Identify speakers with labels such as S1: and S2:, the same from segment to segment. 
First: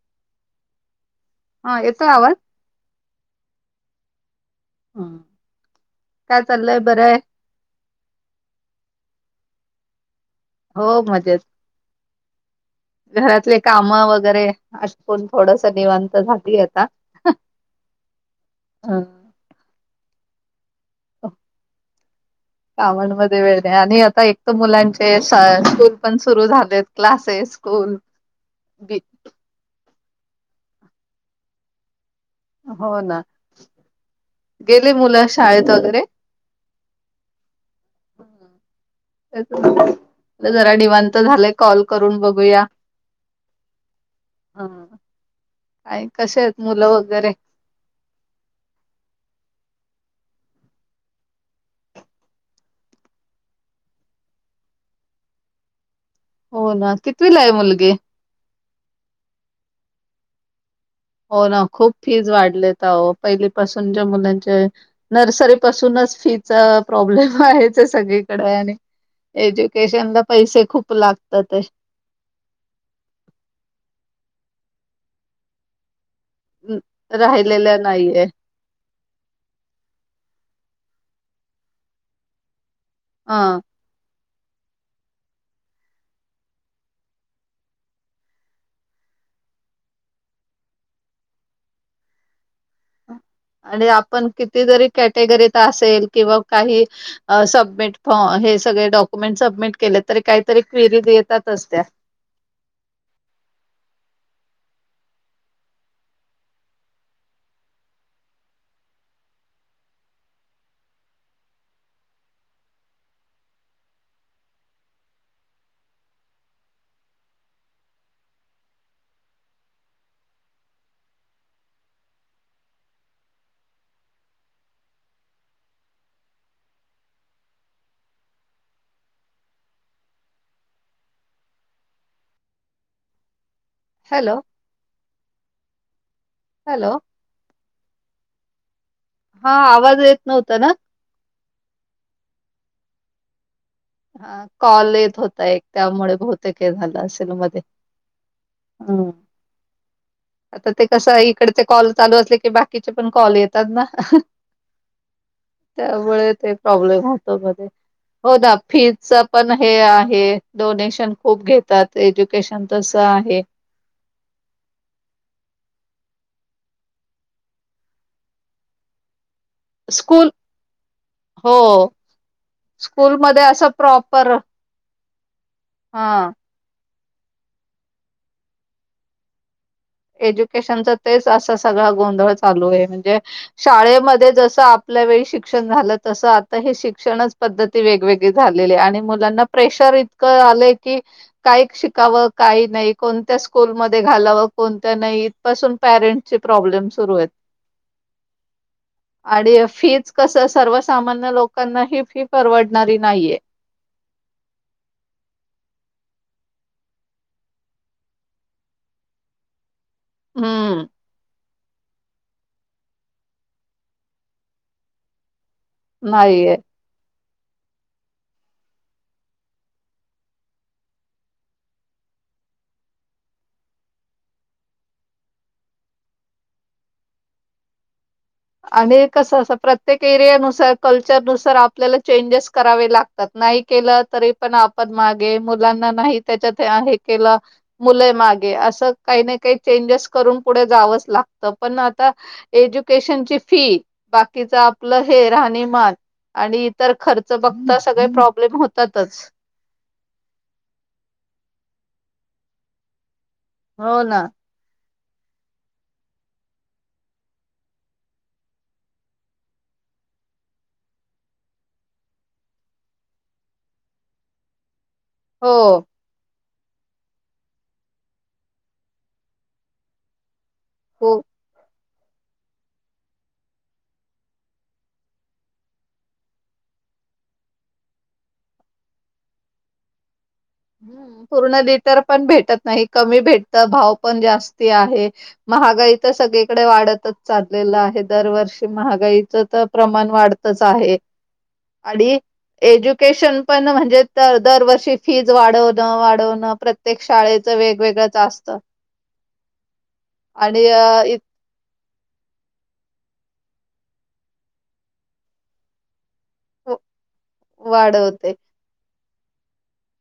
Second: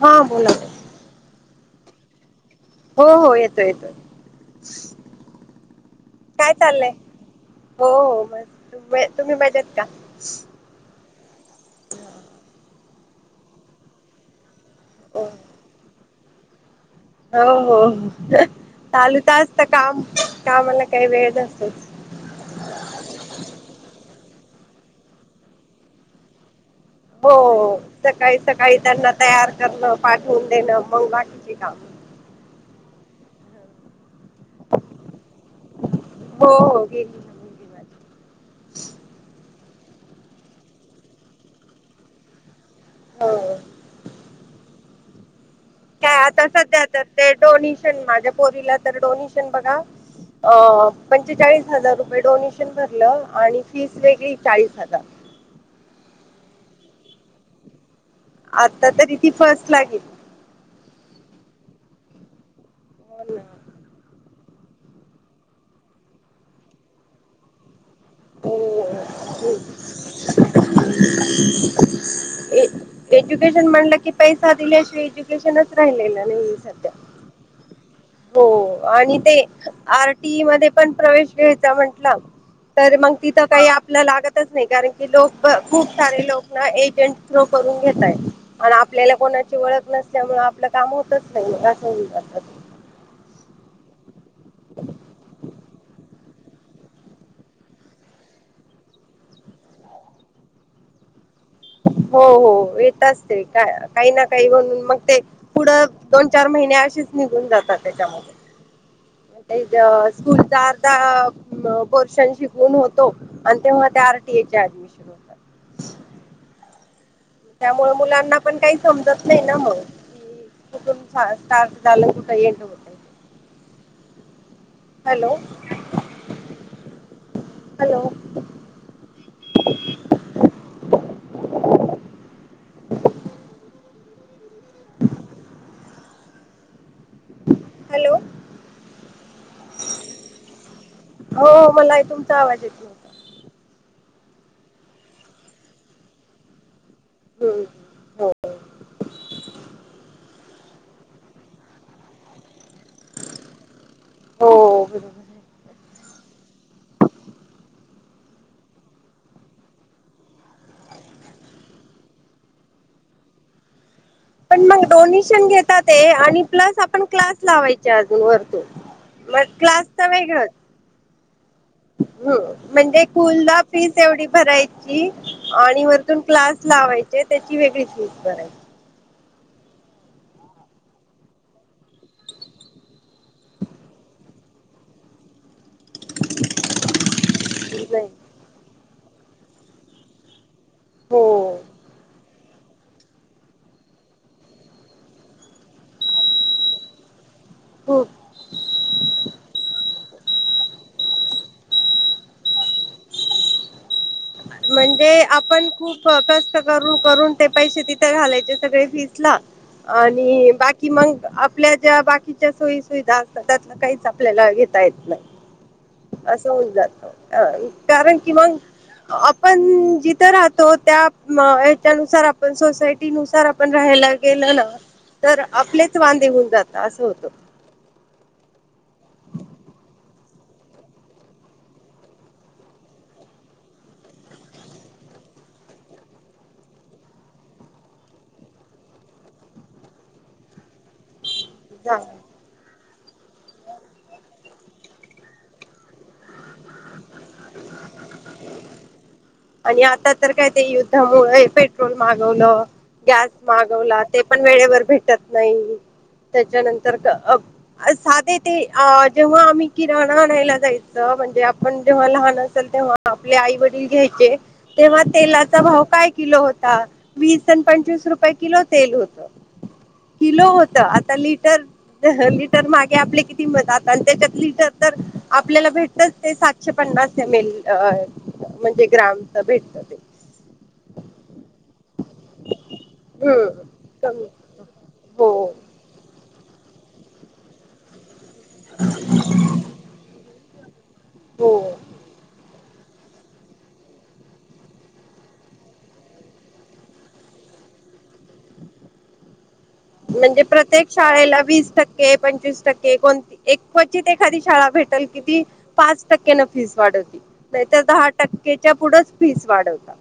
S1: हा बोला-
S2: हा येतोय आवाज?
S1: हो हो येतो येतो
S2: हम्म.
S1: काय चाललंय? हो हो म तुम्ही मजेत का?
S2: हो मजेत.
S1: हा.
S2: घरातले काम वगैरे
S1: हो
S2: अटपुन थोडस निवांत झाली आता.
S1: हो हो चालू असत काम कामाला काही वेळ असतोच.
S2: कामणमध्ये वेळ द्या आणि आता एक तर मुलांचे स्कूल पण सुरू झाले.
S1: हो सकाळी, सकाळी
S2: बी
S1: त्यांना तयार करणं पाठवून देणं मग बाकीचे काम.
S2: हो ना गेले मुल शाळेत वगैरे?
S1: हो हो ना मुलगी माझी
S2: हम् जरा निवांत झालंय कॉल करून बघूया
S1: हो
S2: हा
S1: काय आता सध्याता ते डोनेशन माझ्या पोरीला तर डोनेशन बघा अ पंचेचाळीस हजार रुपये डोनेशन भरलं आणि फीस वेगली चाळीस हजार
S2: हो ना किितवी ला आहे मुलगे
S1: आता तरी ती फर्स्ट लागेल
S2: हो ना खूप फीज वाढले त पहिलीपासून त मुलांच्या नर्सरी पासूनच फीचा प्रॉब्लेम आहे सग आणि एज्युकेशन ला पैसे खूप लागतात
S1: एज्युकेशन म्हणलं की पैसा दिल्याशिवा राहिले नाही
S2: न-
S1: सध्या
S2: राहिलेल्या नाहीये
S1: हो आणि ते आरटीई मध्ये पण प्रवेश घ्यायचा म्हंटलं तर मग
S2: हा
S1: तिथं काही लागतच नाही कारण की लोक खूप सारे लोक एजंट थ्रू करून घेतय आणि आपल्याला कोणाची ओळख नसल्यामुळे आपलं काम होतच नाहीे असं जात
S2: आणि आपण कितीतरी कॅटेगरीत असेल किंवा काही सबमिट फ हे सगळे डॉक्युमेंट सबमिट केले तरी काहीतरी क्विरी देतात असते
S1: हो हो येतच ते का काही ना काही म्हणून मग ते पुढं दोन चार महिने अशीच निघून जातात त्याच्यामध्ये स्कूलचा अर्धा पोर्शन शिकवून होतो आणि तेव ते आरटीए च्या आहेत शरू होतात त्यामुळे मुलांना पण काही समजत नाही ना मण कुठून स्टार्ट झालं कुठं एंड होतं hello. Hello.
S2: Hello. Hello.
S1: Hello.
S2: हा, आवाज येत नव्हता ना?
S1: हो, मला तुमचा आवाज येत
S2: ह कॉल येत होता एक, त्यामुळे बहुतेकय हे झालं असेल मध्ये.
S1: नव्हता हो
S2: ह. आता ते कसं इकडचे कॉल चालू असले की बाकीचे पण कॉल येतात ना.
S1: हो.
S2: त्यामुळे ते प्रॉब्लेम होतो मध्ये. हो द फीजच पण हे आहे, डोनेशन खूप घेतात, एज्युकेशन तसं आहे.
S1: पण मग डोनेशन घेतात ते आणि प्लस आपण क्लास लावायचे अजून वरतून. मग क्लास तर
S2: स्कूल
S1: वेगळंत
S2: हो
S1: ह म्हणजे स्कूल
S2: स्कूलमध्ये
S1: ला
S2: असं
S1: फीस एवढी
S2: प्रॉपर
S1: भरायची आणि वरतून
S2: हा
S1: क्लास लावायचे त्याची वेगळी फीस करायची
S2: एज्युकेशनच तेच असा सगळा गोंधळ चालू आहे म्हणजे शाळेमध्ये जस आपल्या वेळी शिक्षण झालं तसं आता हे शिक्षणच पद्धती
S1: नाही
S2: वेगवेगळी झालेली आहे आणि मुलांना प्रेशर इतकं आलंय कि
S1: हो
S2: काय शिकावं? काय नाही? कोणत्या स्कूलमध्ये घालावं? कोणत्या नाही? इथपसून पॅरेंट्स चे प्रॉब्लेम सुरू आहेत.
S1: हो.
S2: [inaudible] आणि फीज कसं, सर्वसामान्य लोकांना ही फी परवडणारी नाहीये.
S1: म्हणजे आपण खूप कष्ट करून करून ते पैसे तिथे घालायचे सगळे फीजला. आणि
S2: हम्म
S1: बाकी मंग आपल्या ज्या बाकीच्या सोयी सुविधा असतात त्यां काहीच आपल्याला घेता येत नाही. असं
S2: नाहीये.
S1: होत, कारण कि मंग
S2: [inaudible]
S1: जिथं राहतो त्या म त्यानुसार, आपण सोसायटी नुसार आपण राहायला गेल ना तर आपलेच वांदे होऊन जातात असं होतं.
S2: आणि कसं असं प्रत्येक एरियानुसार, कल्चरनुसार आपल्याला चेंजेस करावे लाग त नाही केलं तरी पण आपण मागे, मुलांना नाही त्याच्यात हे केलं मुलं मागे, असं काही ना काही चेंजेस करून पुढे जावंच लागतं. पण आता
S1: होतं.
S2: एज्युकेशनची फी, बाकीच आपलं हे राहणीमान - - आणि इतर खर्च बघता सगळे प्रॉब्लेम होतातच.
S1: आणि आता तर काय ते युद्धामुळे पेट्रोल महागवलं, गॅस
S2: हो
S1: महागवला
S2: ना
S1: ते पण वेळेवर भेटत नाही. त्याच्यानंतर अ साधे ते अ जेव्हा आम्ही किराणा आणायला जायचं म्हणजे आपण जेव्हा लहान असेल तेव्हा आपले आई वडील घ्यायचे, तेव्हा
S2: हो
S1: तेलाचा भाव काय किलो होता? वीस आणि पंचवीस रुपये किलो तेल होत, किलो होत, आता लि
S2: [inaudible]
S1: लिटर मागे आपल्या किती मिळतात आणि त्याच्यात लिटर तर आपल्याला भेटत ते सात एकशे पन्नास एम एल म्हणजे ग्रामच भेटतं
S2: पूर्ण लिटर पण भेटत नाही, कमी
S1: हम्म
S2: भेटत भाव पण
S1: कमी
S2: जास्ती आहे.
S1: हो
S2: महागायी तर सगळीकडे वाढतच चाललेलं आहे दरवर्षी महागाईचं तर प्रमाण वाढत तच आहे
S1: हो
S2: आणि एज्युकेशन पण म्हणजे दरवर्षी फीज वाढवणं, वाढवणं. प्रत्येक शाळेचं वेगवेगळंच असतं.
S1: म्हणजे
S2: आणि
S1: प्रत्येक
S2: अ, इत
S1: शाळेला वीस टक्के पंचवीस टक्के कोणती एक क्वचित एखादी शाळा भेटेल कि ती - - पाच टक्क्यान फीस वाढवती नाहीतर दहा
S2: वाढवते.
S1: टक्केच्या पुढेच फीस वाढवतात.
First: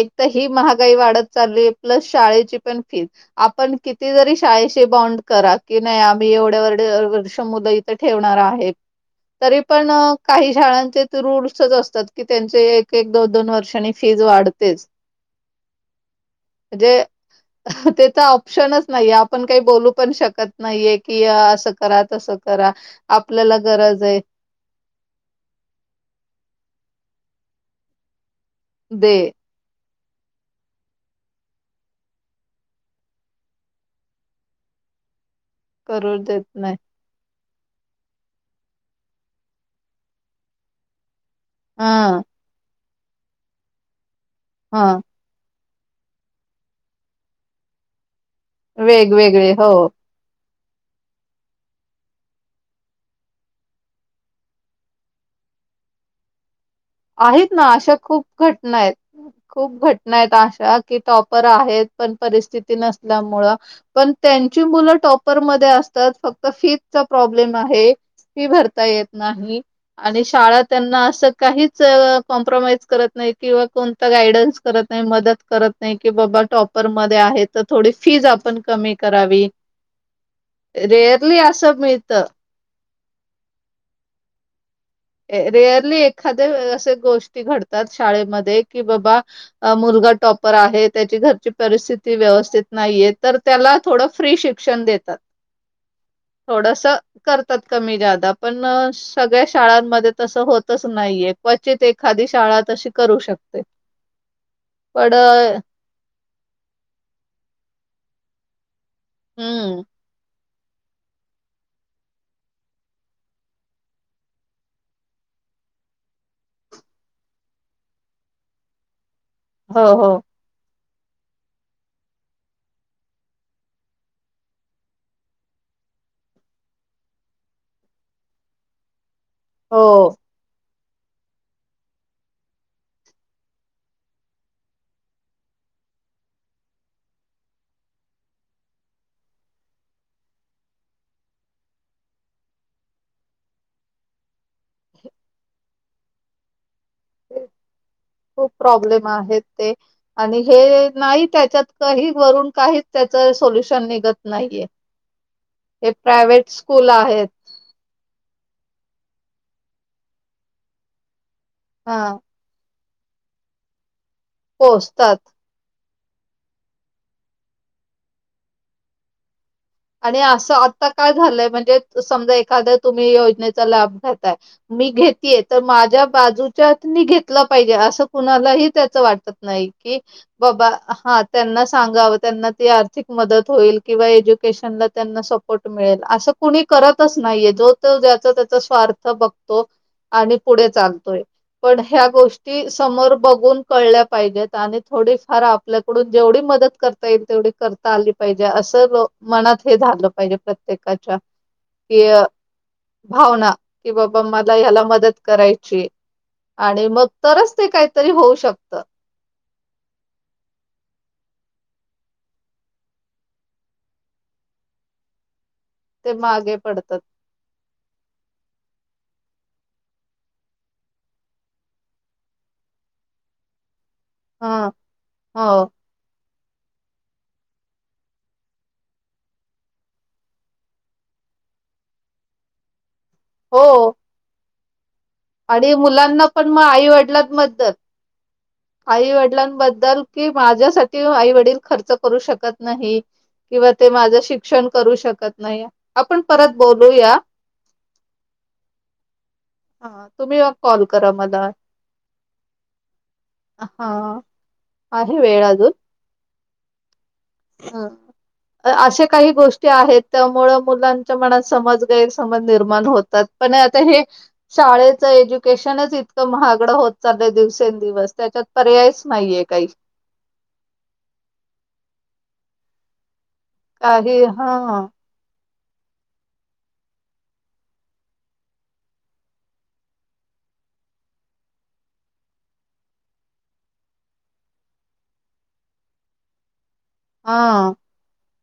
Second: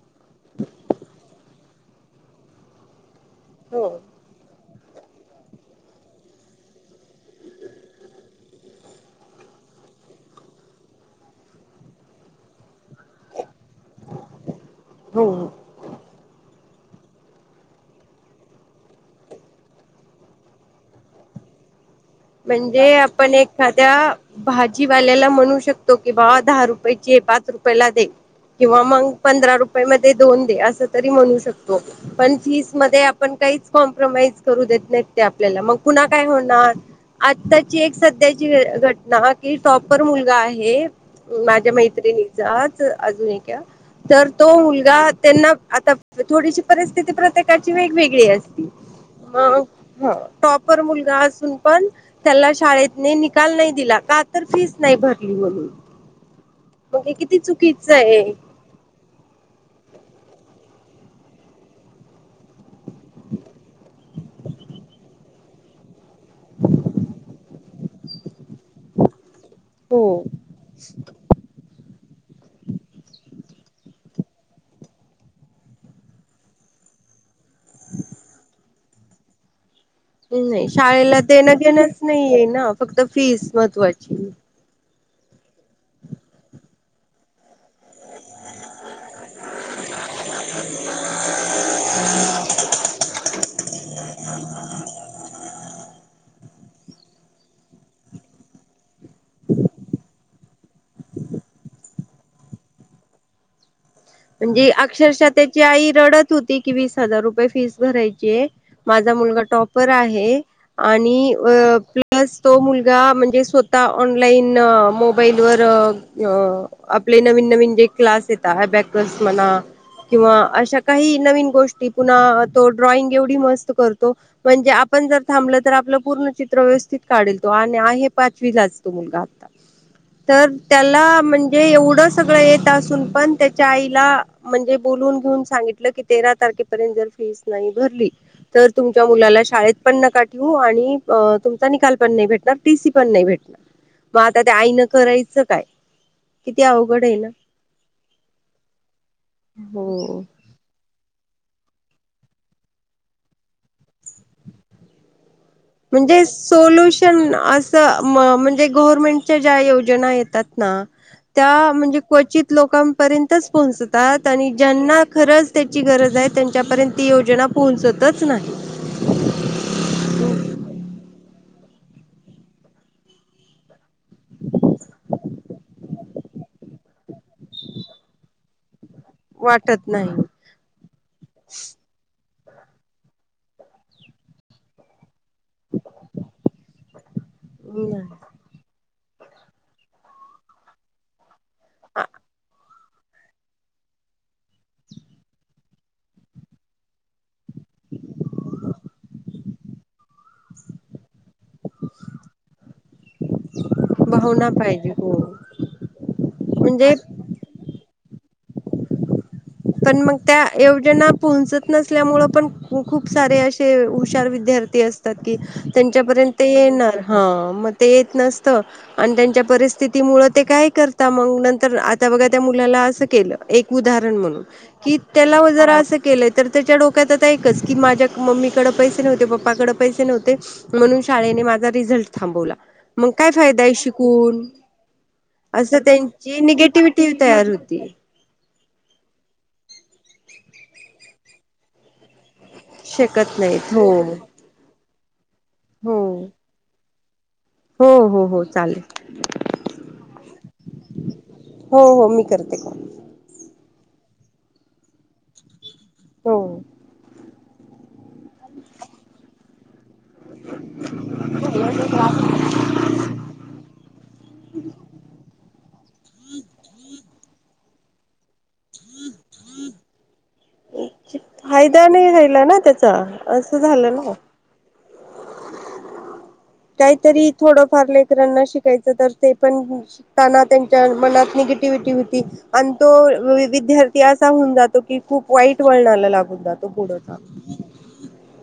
S2: एक तर ही महागाई वाढत चालली. प्लस शाळेची पण फीज, आपण
S1: हो
S2: किती जरी शाळे बॉन्ड करा की नाही आम्ही एवढ्या एवढ्या वर्ष मुलं इथे ठेवणार आहेत. तरी पण काही शाळांचे रूल्सच असतात की त्यांचे एक एक दोन दोन वर्षांनी फीज वा - - ढतेच
S1: हो
S2: म्हणजे ते तर ऑप्शनच नाहीय. आपण काही बोलू पण शकत नाहीये, की असं - - करा तसं करा
S1: म्हणजे आपण
S2: आपल्याला गरज
S1: एखाद्या
S2: हाय.
S1: भाजीवाल्याला म्हणू शकतो की बावा दहा रुपयाची आहे पाच रुपयाला दे. किंवा मग
S2: दे
S1: पंधरा रुपये म दोन दे अस तरी म्हणू शकतो. पण फीस मध्ये आपण काहीच कॉम्प्रोमाइज करू देत नाही ते आपल्याला. मग पुन्हा
S2: करू
S1: काय
S2: देत
S1: होणार?
S2: नाही
S1: आत्ताची एक सध्याची घटना की टॉपर मुलगा आहे. माझ्या
S2: हा
S1: मैत्रिणीचाच, अजून एक, तर तो
S2: हा
S1: मुलगा त्यांना आता थोडीशी परिस्थिती प्रत्येकाची वेगवेगळी अस
S2: वेगवेगळे
S1: मग
S2: हो
S1: टॉपर मुलगा असून पण त्याला शाळेतने निकाल नाही दिला. का तर फीस नाही भरली म्हणून. मग हे किती
S2: आहेत ना.
S1: चुकीचं
S2: अशा
S1: आहे
S2: खूप घटना आहेत. खूप घटना आहेत अशा की टॉपर आहेत पण परिस्थिती नसल्यामुळं पण त्यांची मुलं टॉपर मध्ये असतात फक्त फीजचा प्रॉब्लेम आहे. फी भरता येत नाही आणि
S1: हो
S2: शाळा त्यांना असं काहीच - - कॉम्प्रोमाइज करत नाही किंवा कोणता गायडन्स करत नाही. मदत करत नाही की, बाबा टॉपर मध्ये आहे तर थोडी फीज आपण कमी करावी.
S1: नाही शाळेला
S2: रेअरली
S1: देणं
S2: असं
S1: देेणंच
S2: मिळत
S1: नाहीये ना फक्त फीस महत्त्वाची
S2: रेअरली एखादे असे गोष्टी घडतात शाळेमध्ये कि बाबा मुलगा टॉपर आहे त्याची घरची परिस्थिती व्यवस्थित नाहीये तर त्याला थोडं फ्री शिक्षण देतात थोडस करतात कमी जादा पण सगळ्या शाळां तस होतच नाहीये क्वचित एखादी शाळा तशी करू शकते
S1: म्हणजे
S2: पण
S1: अक्षरशः
S2: अ,
S1: त्याची आई रडत होती की वीस हजार रुपये फीस भरायची माझा मुलगा
S2: हं.
S1: टॉपर आहे आणि प्लस तो मुलगा म्हणजे स्वतः ऑनलाईन मोबाईलवरर अ आपले नवीन नवीन जे क्लास येत ह बॅकर्स म्हणा
S2: हो, हो.
S1: किंवा अशा काही नवीन गोष्टी पुन्हा तो ड्रॉइंग एवढी मस्त करतो म्हणजे आपण जर थांबलं तर आपलं पूर्ण चित्र व्यवस्थित काढेल तो आणि आहे पाचवी लाचतो मुलगा
S2: हो.
S1: तर त्याला म्हणजे एवढं सगळं येत असून पण त्या आईला म्हणजे बोलून घेऊन सांगितलं की तेरा तारखेपर्यंत जर फीस नाही भरली तर तुमच्या मुलाला शाळेत पण नका ठेवू आणि तुमचा निकाल पण नाही भेटणार टीसी पण नाही भेटणार मग आता त्या आईनं करायचं काय किती अवघड आहे ना
S2: ते खूप प्रॉब्लेम आहेत ते
S1: हो
S2: आणि हे नाही त्याच्यात काही वरून काहीच त्याच सोल्युशन निघत नाहीये [inaudible]
S1: म्हणजे
S2: स्कूल आहेत.
S1: सोल्युशन अस म्हणजे गवर्मेंटच्या ज्या योजना येतात ना त्या म्हजे
S2: हां.
S1: क लोकांपर्यंतच पोहोचतात आणि ज्यांना
S2: पोहोचतात
S1: खरंच त्याची गरज आहे त्यांच्यापर्यंत ती योजना पोहोचतच नाही
S2: आणि असं आता काय झालंय म्हणजे समजा एखाद्या तुम्ही योजनेचा लाभ घातताय मी घेतये तर माझ्या बाजूच्या म घेतला पाहिजे असं कुणालाही त्याच वाटत नाही
S1: वाटत
S2: कि
S1: नाही
S2: बाबा हा त्यांना सांगावं त्यांना ते मदत होईल किंवा एज्युकेशनला त्यांना मिल अस कुणी करतच नाहीये जोो ज्याचा त्याचा स्वार्थ बघ आणि पुढे चालतोय पण ह्या गोष्टी समोर बघून कळल्या पाहिजेत आणि थोडी फार आपल्याकडून जेवढी मदत करता येईल तेवढी करता आली पाहिजे असं मनात हे झालं पाहिजे प्रत्येकाच्या कि भावना कि बाबा
S1: भावना
S2: मला या्याला
S1: पाहिजे हो
S2: मदत करायची आणि
S1: म्हणजे
S2: मग तरच ते काहीतरी होऊ शकतं
S1: पण मग त्या योजना पोहचत नसल्यामुळे पण खूप सारे असे हुशार विद्यार्थी असतात कि त्यांच्यापर्यंत ते
S2: मागे
S1: येणार
S2: पडतात
S1: हा मग ते येत नसत आणि त्यांच्या परिस्थिती मुळ ते काय करता मग नंतर आता बघा त्या मुलाला असं केलं एक उदाहरण म्हणून
S2: ह
S1: की त्याला
S2: हो
S1: व जरा असं केलं तर त्याच्या डोक्यात आता एकच की माझ्या मम्मीकडं पैसे नव्हते पप्पाकडं पैसे नव्हते म्हणून शाळेने माझा रिझल्ट थांबवला मग काय फायदा
S2: हो
S1: आहे शिकून
S2: आणि
S1: असं
S2: मुलांना
S1: त्यांची
S2: पण मग आई
S1: निगेटिव्हटी तयार
S2: वडिलांबद्दल
S1: होती
S2: आई वडिलांबद्दल कि माझ्यासाठी आई वडील खर्च करू शकत नाही
S1: शकत
S2: किंवा
S1: नाहीत
S2: ते
S1: हो
S2: माझं शिक्षण करू शकत नाही
S1: हो
S2: आपण परत बोलूया
S1: हो हो हो चालेल.
S2: हा तुम्ही कॉल करा मला
S1: हो हो मी करते कोण
S2: हा आहे वेळाजून
S1: हो
S2: ह अशे काही गोष्टी आहेत त्यामुळे मुलांच्या मनात समाज गैरसमज निर्माण होतात पण आता हे शाळेचं एज्युकेशनच इतकं महागडं होत चाल दिवसेंदिवस त्याच्यात पर्यायच नाहीये काही
S1: फायदा नाही राहिला ना त्याचा असं झालं ना.
S2: काही हा
S1: काहीतरी थोडंफार लेकरांना शिकायचं तर ते पण शताना त्यांच्या मनात निगेटिव्हटी होती आणि तो विद्यार्थी असा होऊन जातो की खूप वाईट वळणाला लागून जातो पुढं जाऊन.
S2: हा